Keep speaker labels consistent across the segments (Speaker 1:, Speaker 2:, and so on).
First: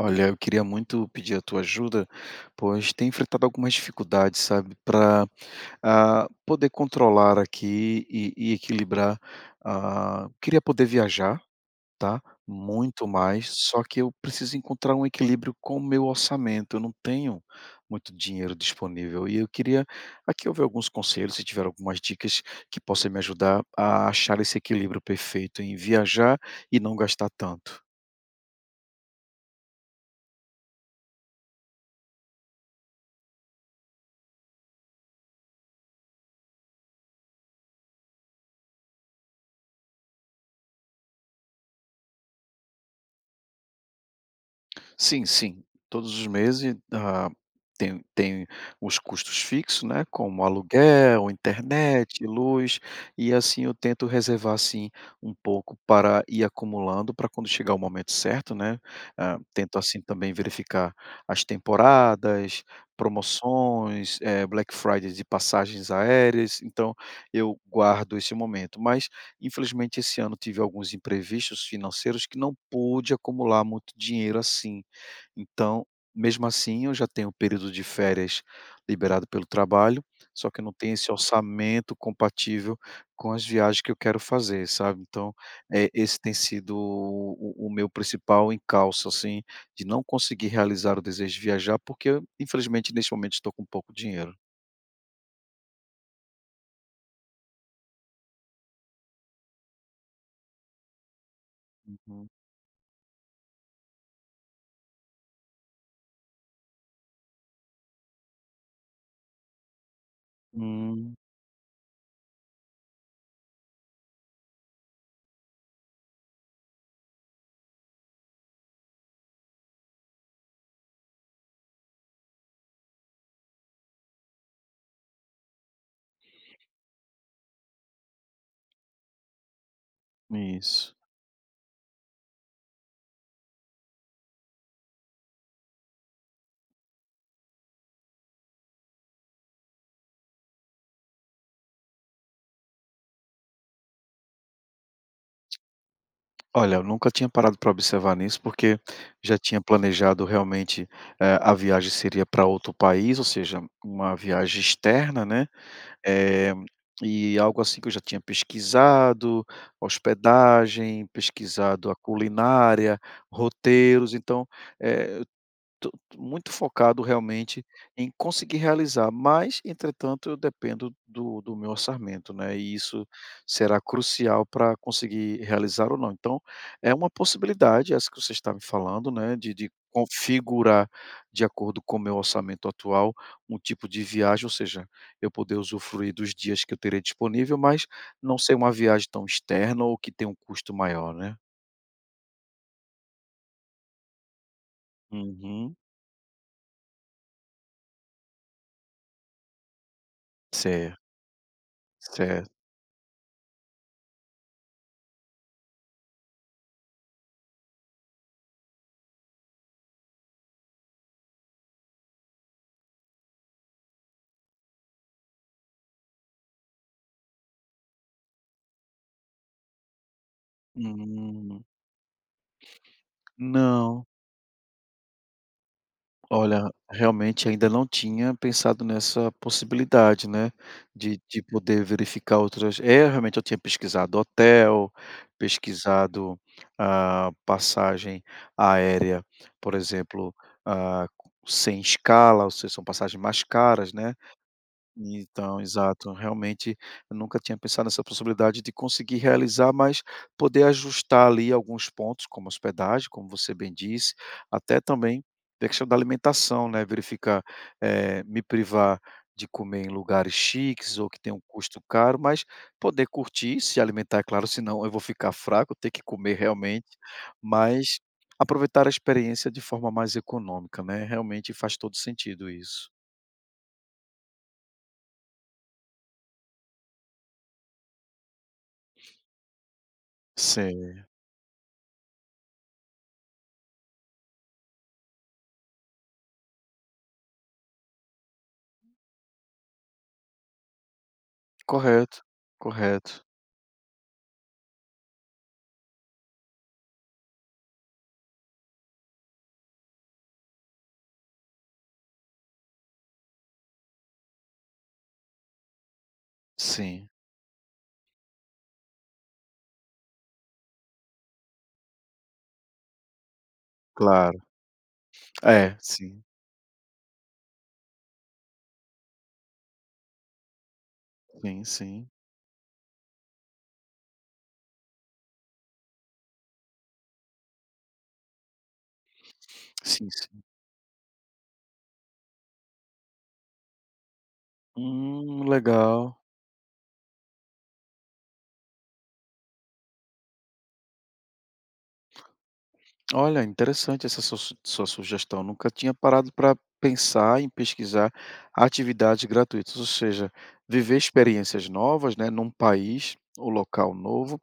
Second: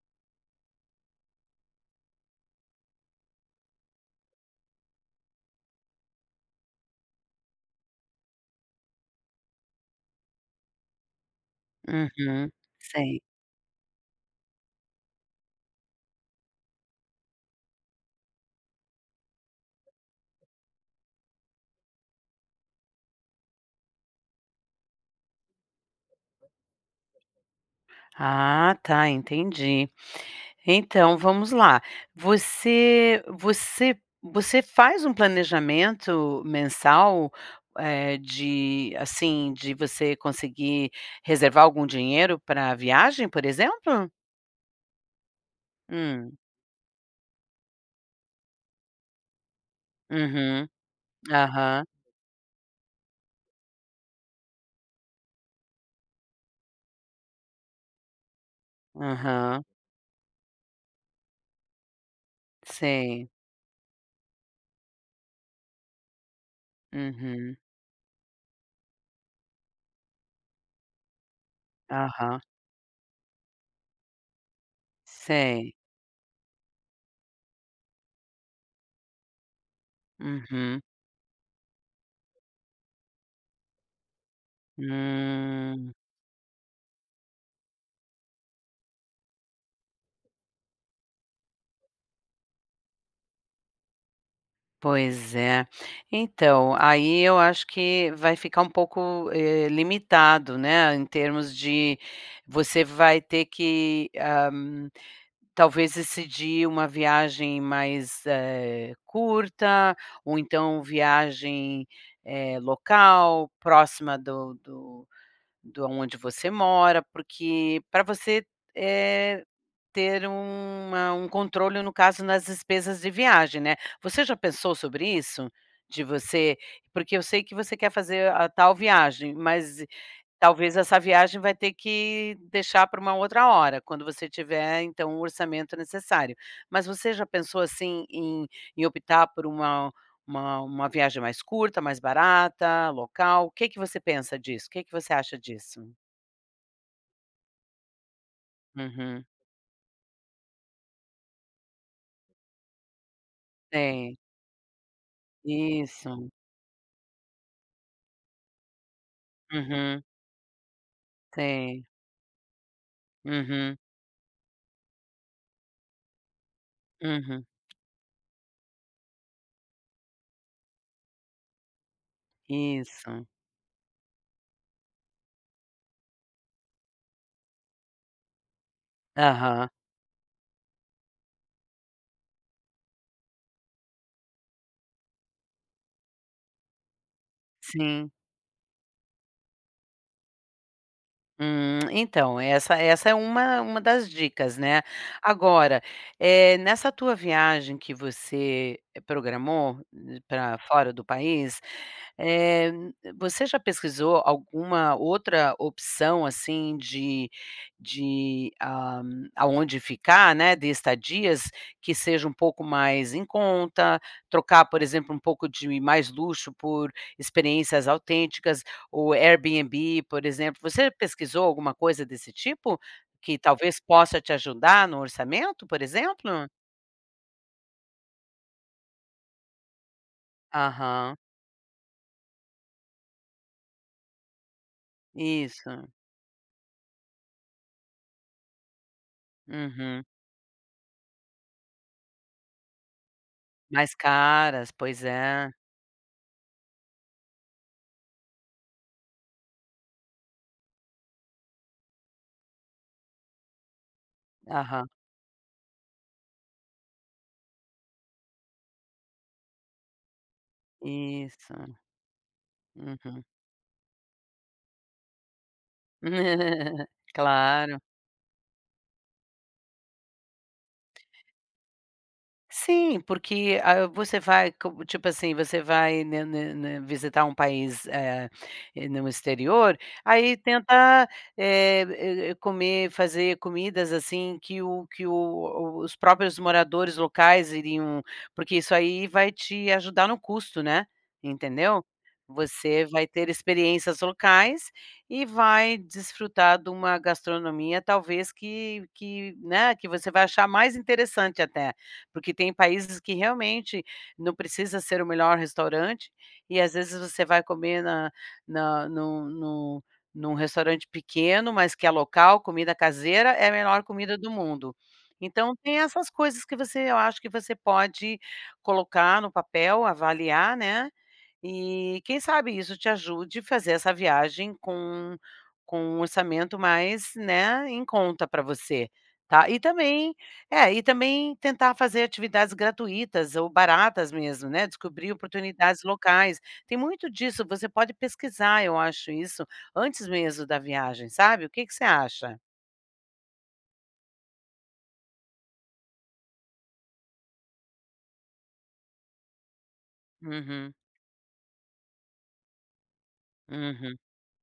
Speaker 1: Olha, eu queria muito pedir a tua ajuda, pois tenho enfrentado algumas dificuldades, sabe, para poder controlar aqui e equilibrar. Queria poder viajar, tá?
Speaker 2: Uhum,
Speaker 1: Muito
Speaker 2: sei.
Speaker 1: mais, só que eu preciso encontrar um equilíbrio com o meu orçamento. Eu não tenho muito dinheiro disponível e eu queria aqui ouvir alguns conselhos, se tiver algumas dicas que possam me ajudar a achar esse equilíbrio perfeito em viajar e não gastar tanto.
Speaker 2: Ah, tá, entendi. Então, vamos lá. Você faz um planejamento mensal, de assim, de você conseguir reservar algum dinheiro para viagem, por exemplo?
Speaker 1: Sim, sim. Todos os
Speaker 2: Hum,
Speaker 1: meses, tem os custos fixos, né, como
Speaker 2: uhum,
Speaker 1: aluguel,
Speaker 2: aham,
Speaker 1: internet, luz, e assim eu tento reservar, assim, um pouco para ir acumulando para quando chegar o momento certo, né. Ah,
Speaker 2: aham,
Speaker 1: tento, assim, também verificar as temporadas,
Speaker 2: sei,
Speaker 1: promoções, Black Friday de passagens aéreas, então eu
Speaker 2: uhum,
Speaker 1: guardo esse momento. Mas, infelizmente, esse ano tive alguns imprevistos financeiros que
Speaker 2: aham,
Speaker 1: não pude acumular muito dinheiro assim.
Speaker 2: sei,
Speaker 1: Então, mesmo assim, eu já tenho um período de férias liberado pelo trabalho, só que eu não
Speaker 2: uhum,
Speaker 1: tenho esse orçamento compatível com as viagens que eu quero fazer, sabe. Então,
Speaker 2: hum.
Speaker 1: esse tem sido o meu principal encalço, assim, de não conseguir realizar o desejo de viajar, porque eu, infelizmente, neste momento, estou com pouco dinheiro.
Speaker 2: Pois é. Então, aí eu acho que vai ficar um pouco, limitado, né, em termos de
Speaker 1: Uhum.
Speaker 2: você vai ter que, talvez decidir uma viagem mais, curta, ou então
Speaker 1: Hum,
Speaker 2: viagem, local, próxima do aonde você mora, porque para você, eh ter uma um controle, no caso, nas despesas de viagem, né. Você já pensou sobre isso? De você porque eu sei que você quer fazer a tal viagem, mas talvez
Speaker 1: isso.
Speaker 2: essa viagem vai ter que deixar para uma outra hora, quando você tiver, então, o orçamento necessário. Mas você já pensou, assim, em optar por uma viagem mais curta, mais barata, local? O que que você pensa disso? O que que você acha disso?
Speaker 1: Olha, eu nunca tinha parado para observar nisso, porque
Speaker 2: Uhum.
Speaker 1: já tinha planejado realmente, a viagem seria para outro país, ou seja, uma
Speaker 2: Sei.
Speaker 1: viagem externa, né,
Speaker 2: Isso.
Speaker 1: eh, e algo assim que eu já tinha pesquisado,
Speaker 2: Uhum.
Speaker 1: hospedagem,
Speaker 2: Sei.
Speaker 1: pesquisado a culinária,
Speaker 2: Uhum,
Speaker 1: roteiros, então, eh to muito focado
Speaker 2: uhum.
Speaker 1: realmente em conseguir realizar, mas entretanto eu dependo do meu orçamento, né, e isso
Speaker 2: Isso.
Speaker 1: será crucial para conseguir realizar ou não. Então, é uma possibilidade essa que você está me falando, né, de
Speaker 2: Aham.
Speaker 1: configurar de acordo com o meu orçamento atual, um tipo de viagem, ou seja, eu poder usufruir dos dias que eu terei disponível, mas
Speaker 2: Sim.
Speaker 1: não ser uma viagem tão externa ou que tenha um custo maior, né.
Speaker 2: Então, essa é uma das dicas, né.
Speaker 1: Uhum.
Speaker 2: Agora, nessa tua viagem que você programou pra fora
Speaker 1: Certo,
Speaker 2: do país,
Speaker 1: certo.
Speaker 2: Eh, você já pesquisou alguma outra opção, assim, de de, ah, aonde ficar, né, de estadias que seja um pouco mais em conta, trocar, por exemplo, um pouco de mais luxo por experiências autênticas, o Airbnb, por exemplo. Você pesquisou
Speaker 1: Hum.
Speaker 2: alguma coisa desse tipo, que talvez
Speaker 1: Não.
Speaker 2: possa te ajudar no orçamento, por exemplo?
Speaker 1: Olha, realmente ainda não tinha pensado nessa possibilidade, né,
Speaker 2: Aham,
Speaker 1: de poder verificar outras é, realmente eu tinha pesquisado hotel,
Speaker 2: isso,
Speaker 1: pesquisado, passagem aérea, por
Speaker 2: uhum.
Speaker 1: exemplo, ah, sem escala, ou seja, são passagens mais caras,
Speaker 2: Mais
Speaker 1: né.
Speaker 2: caras, pois é.
Speaker 1: Então, exato. Realmente, eu nunca tinha pensado nessa possibilidade de conseguir realizar, mas poder ajustar ali alguns pontos, como hospedagem, como você bem disse, até
Speaker 2: Aham.
Speaker 1: também a questão da alimentação, né, verificar, me privar de comer em lugares chiques ou que tem um
Speaker 2: Isso,
Speaker 1: custo caro, mas poder
Speaker 2: uhum.
Speaker 1: curtir, se alimentar, é claro, senão eu vou ficar fraco, ter que comer realmente,
Speaker 2: Claro,
Speaker 1: mas aproveitar a experiência de forma mais econômica, né, realmente faz todo sentido isso.
Speaker 2: sim, porque, você vai co tipo assim, você vai, né, visitar um país, no exterior, aí
Speaker 1: Sim.
Speaker 2: tenta, comer fazer comidas, assim, que os próprios moradores locais iriam porque isso aí vai te ajudar no custo, né, entendeu?
Speaker 1: Correto,
Speaker 2: Você vai
Speaker 1: correto.
Speaker 2: ter experiências locais e vai desfrutar de uma gastronomia, talvez, que, né, que você vai achar mais interessante até. Porque tem países que realmente não precisa ser o melhor restaurante, e às vezes
Speaker 1: Sim,
Speaker 2: você vai comer na na no num num restaurante pequeno, mas que é local, comida caseira, é a melhor comida do
Speaker 1: claro.
Speaker 2: mundo. Então
Speaker 1: É,
Speaker 2: tem essas
Speaker 1: sim,
Speaker 2: coisas que você eu acho que você pode colocar no papel, avaliar, né,
Speaker 1: sim,
Speaker 2: e
Speaker 1: sim.
Speaker 2: quem sabe isso te ajude a fazer essa viagem com um orçamento mais, né, em conta para você, tá. E
Speaker 1: Sim,
Speaker 2: também
Speaker 1: sim.
Speaker 2: é, e também tentar fazer atividades gratuitas ou baratas mesmo, né, descobrir oportunidades
Speaker 1: Legal.
Speaker 2: locais. Tem muito disso, você pode pesquisar, eu acho isso, antes mesmo da viagem, sabe. O que que você acha?
Speaker 1: Olha, interessante essa sua su sua sugestão, nunca tinha parado para pensar em pesquisar atividades gratuitas, ou seja,
Speaker 2: Uhum,
Speaker 1: viver experiências novas, né, num país ou local
Speaker 2: uhum.
Speaker 1: novo,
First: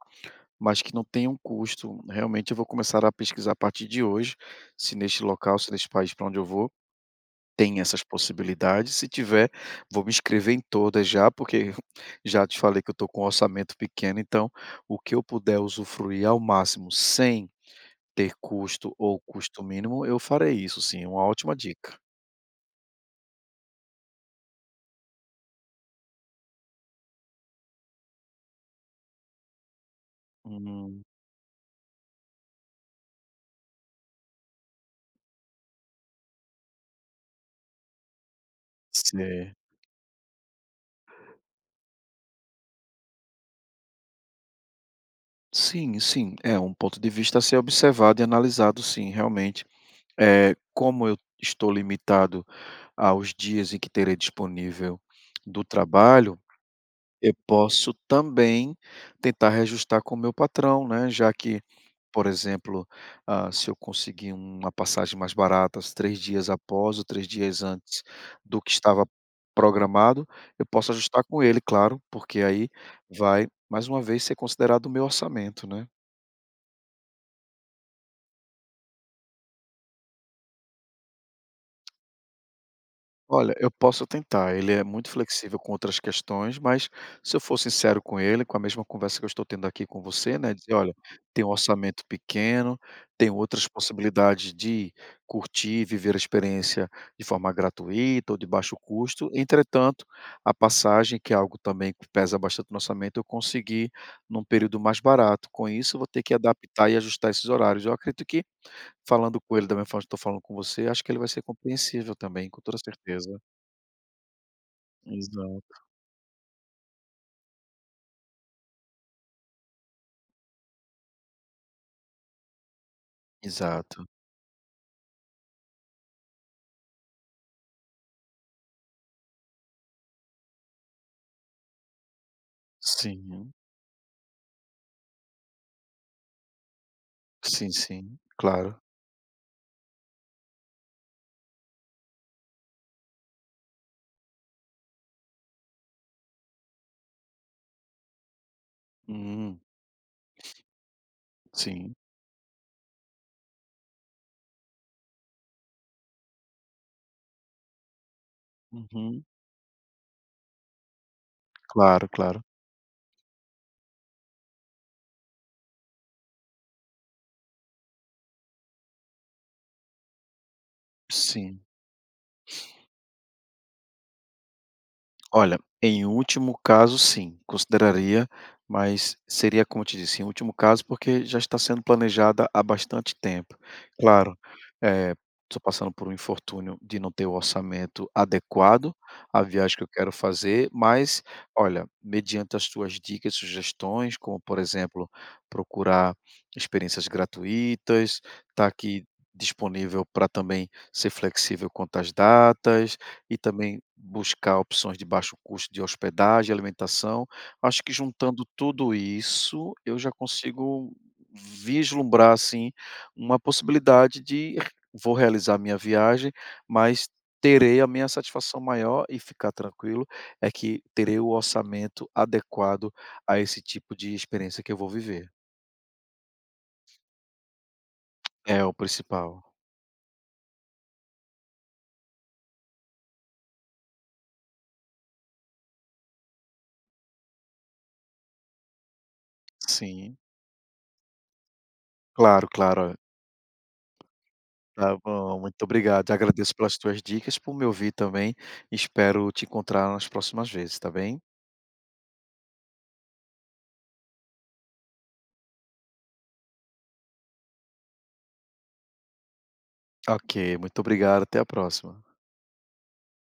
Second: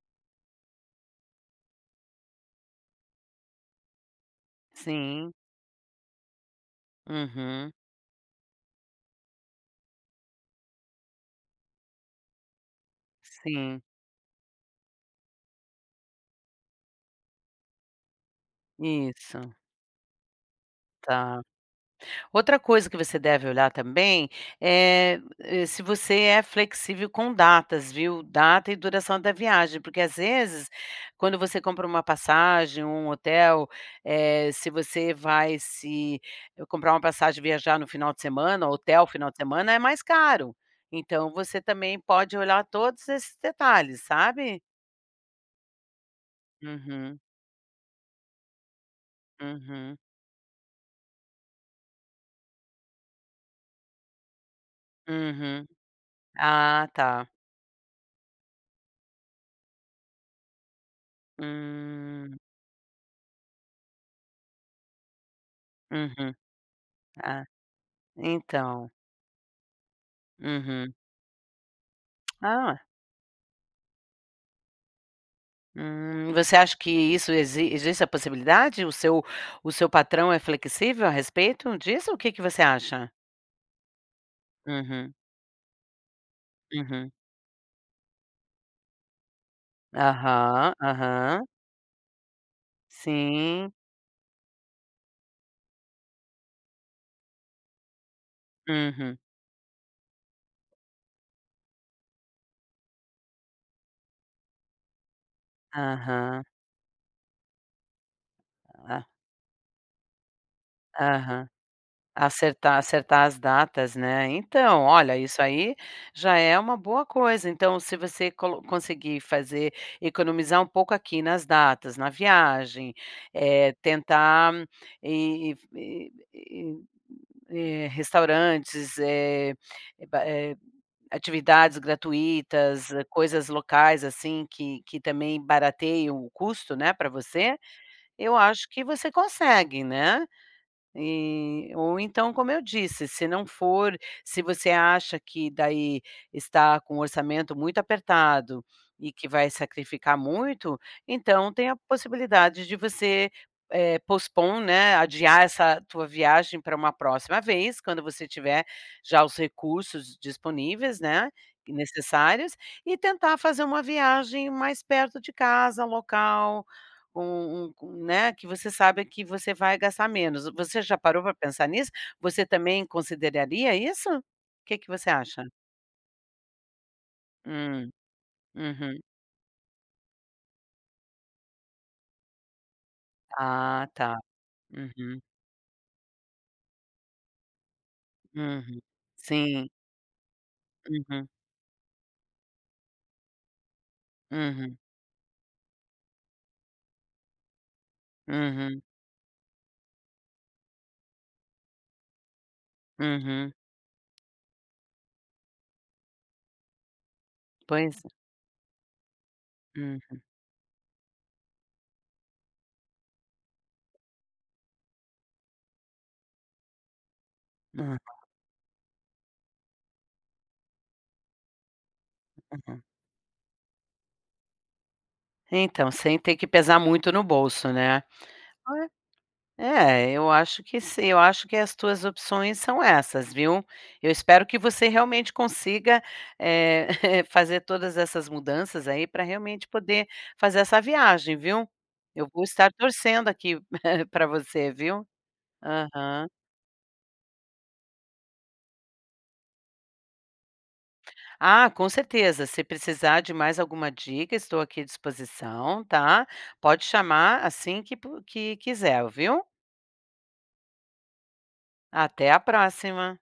Speaker 1: mas que não tenha um custo. Realmente eu vou começar a pesquisar a partir de hoje, se neste
Speaker 2: Sim,
Speaker 1: local, se neste país para onde eu vou,
Speaker 2: uhum,
Speaker 1: tem essas possibilidades, se tiver, vou me inscrever em todas já, porque já te falei que eu estou com um orçamento
Speaker 2: sim.
Speaker 1: pequeno, então o que eu puder usufruir ao máximo sem ter custo ou
Speaker 2: Isso,
Speaker 1: custo mínimo, eu farei isso sim, uma
Speaker 2: tá.
Speaker 1: ótima dica.
Speaker 2: Outra coisa que você deve olhar também é, se você é flexível com datas, viu? Data e duração da viagem, porque às vezes,
Speaker 1: Hum,
Speaker 2: quando você compra uma passagem, um hotel, eh, se você vai se eh, comprar uma passagem e viajar no final de semana, hotel final de
Speaker 1: sei.
Speaker 2: semana, é mais caro. Então você também pode olhar todos esses detalhes, sabe?
Speaker 1: Sim, sim, é um ponto de
Speaker 2: Uhum,
Speaker 1: vista a ser observado e analisado sim, realmente.
Speaker 2: uhum,
Speaker 1: É como eu estou limitado aos dias em que terei disponível do
Speaker 2: uhum.
Speaker 1: trabalho.
Speaker 2: Ah, tá.
Speaker 1: Eu posso também tentar reajustar com o meu patrão, né, já que, por
Speaker 2: Hum,
Speaker 1: exemplo, se eu conseguir uma passagem mais barata, os 3
Speaker 2: uhum.
Speaker 1: dias após ou três
Speaker 2: Ah,
Speaker 1: dias antes do que
Speaker 2: então.
Speaker 1: estava programado, eu posso
Speaker 2: Uhum.
Speaker 1: ajustar com ele, claro, porque aí
Speaker 2: Ah,
Speaker 1: vai mais uma vez ser considerado o meu orçamento, né.
Speaker 2: você acha que isso existe a possibilidade? O seu patrão é flexível a respeito disso? O que que você acha?
Speaker 1: Olha, eu posso tentar. Ele é muito
Speaker 2: Uhum,
Speaker 1: flexível com outras questões, mas
Speaker 2: uhum.
Speaker 1: se eu for sincero com ele, com a mesma conversa que eu estou tendo aqui com você, né,
Speaker 2: Aham,
Speaker 1: dizer: "Olha,
Speaker 2: aham.
Speaker 1: tem um orçamento pequeno, tem outras
Speaker 2: Sim.
Speaker 1: possibilidades de curtir, viver a experiência de forma gratuita ou de baixo
Speaker 2: Uhum.
Speaker 1: custo. Entretanto, a passagem, que é algo também que pesa bastante no orçamento, eu consegui num período mais barato. Com isso, eu vou ter que
Speaker 2: Aham.
Speaker 1: adaptar e ajustar esses horários". Eu acredito que
Speaker 2: A
Speaker 1: falando com ele da mesma forma que estou falando com você, acho que ele vai ser
Speaker 2: aham.
Speaker 1: compreensível também, com toda
Speaker 2: Acertar as
Speaker 1: certeza.
Speaker 2: datas, né. Então, olha, isso
Speaker 1: Exato,
Speaker 2: aí já é uma boa coisa. Então, se você colo conseguir fazer economizar um pouco aqui nas datas, na viagem,
Speaker 1: exato.
Speaker 2: tentar e restaurantes, eh, ba eh, atividades gratuitas, coisas
Speaker 1: Sim,
Speaker 2: locais, assim, que também barateiam o custo, né, para você,
Speaker 1: sim, sim,
Speaker 2: eu acho
Speaker 1: claro.
Speaker 2: que você consegue, né. E ou então, como eu disse, se não for se você acha que daí está com o orçamento muito apertado e que vai
Speaker 1: Hum,
Speaker 2: sacrificar muito, então tem a
Speaker 1: sim.
Speaker 2: possibilidade de você, pospor, né, adiar essa tua viagem para uma próxima vez, quando você tiver
Speaker 1: Uhum.
Speaker 2: já os recursos disponíveis, né,
Speaker 1: Claro, claro.
Speaker 2: necessários, e tentar fazer uma viagem mais perto de casa, local, com um com, né, que você sabe que você vai gastar menos. Você já parou para
Speaker 1: Sim.
Speaker 2: pensar nisso? Você também consideraria isso? o Que que você acha?
Speaker 1: Olha, em último caso, sim,
Speaker 2: Hum,
Speaker 1: consideraria,
Speaker 2: uhum.
Speaker 1: mas seria como eu te disse, em último caso, porque já está sendo planejada há bastante tempo. Uhum.
Speaker 2: Ah, tá.
Speaker 1: Claro, eh,
Speaker 2: Uhum,
Speaker 1: estou passando por um infortúnio de não ter o orçamento
Speaker 2: uhum.
Speaker 1: adequado à
Speaker 2: Sim.
Speaker 1: viagem que eu quero fazer, mas
Speaker 2: Uhum,
Speaker 1: olha, mediante as tuas dicas e sugestões, como por
Speaker 2: uhum,
Speaker 1: exemplo, procurar experiências gratuitas, tá
Speaker 2: uhum,
Speaker 1: aqui disponível para também ser flexível quanto às datas, e
Speaker 2: uhum.
Speaker 1: também buscar opções de baixo custo de hospedagem, alimentação. Acho que
Speaker 2: Pois
Speaker 1: juntando tudo isso, eu
Speaker 2: hum,
Speaker 1: já consigo vislumbrar, assim, uma possibilidade de vou realizar minha viagem, mas terei a
Speaker 2: hum,
Speaker 1: minha satisfação maior e ficar tranquilo, é que terei o orçamento
Speaker 2: ah, uhum.
Speaker 1: adequado a esse tipo de experiência que eu vou viver.
Speaker 2: Então, sem ter que pesar muito no bolso, né.
Speaker 1: É o principal.
Speaker 2: É, eu acho que sim, eu acho que as tuas opções são essas, viu. Eu espero que você realmente consiga, eh, fazer todas essas mudanças aí para realmente poder
Speaker 1: Sim.
Speaker 2: fazer essa viagem, viu. Eu vou
Speaker 1: Claro,
Speaker 2: estar
Speaker 1: claro, é.
Speaker 2: torcendo aqui para você,
Speaker 1: Tá
Speaker 2: viu.
Speaker 1: bom, muito obrigado.
Speaker 2: Aham.
Speaker 1: Agradeço pelas tuas dicas, por me ouvir também. Espero te encontrar nas próximas vezes, tá bem?
Speaker 2: Ah, com certeza, se precisar de mais alguma dica, estou aqui à disposição, tá. Pode chamar assim que quiser, viu.
Speaker 1: Ok, muito obrigado. Até a próxima.
Speaker 2: Até a próxima.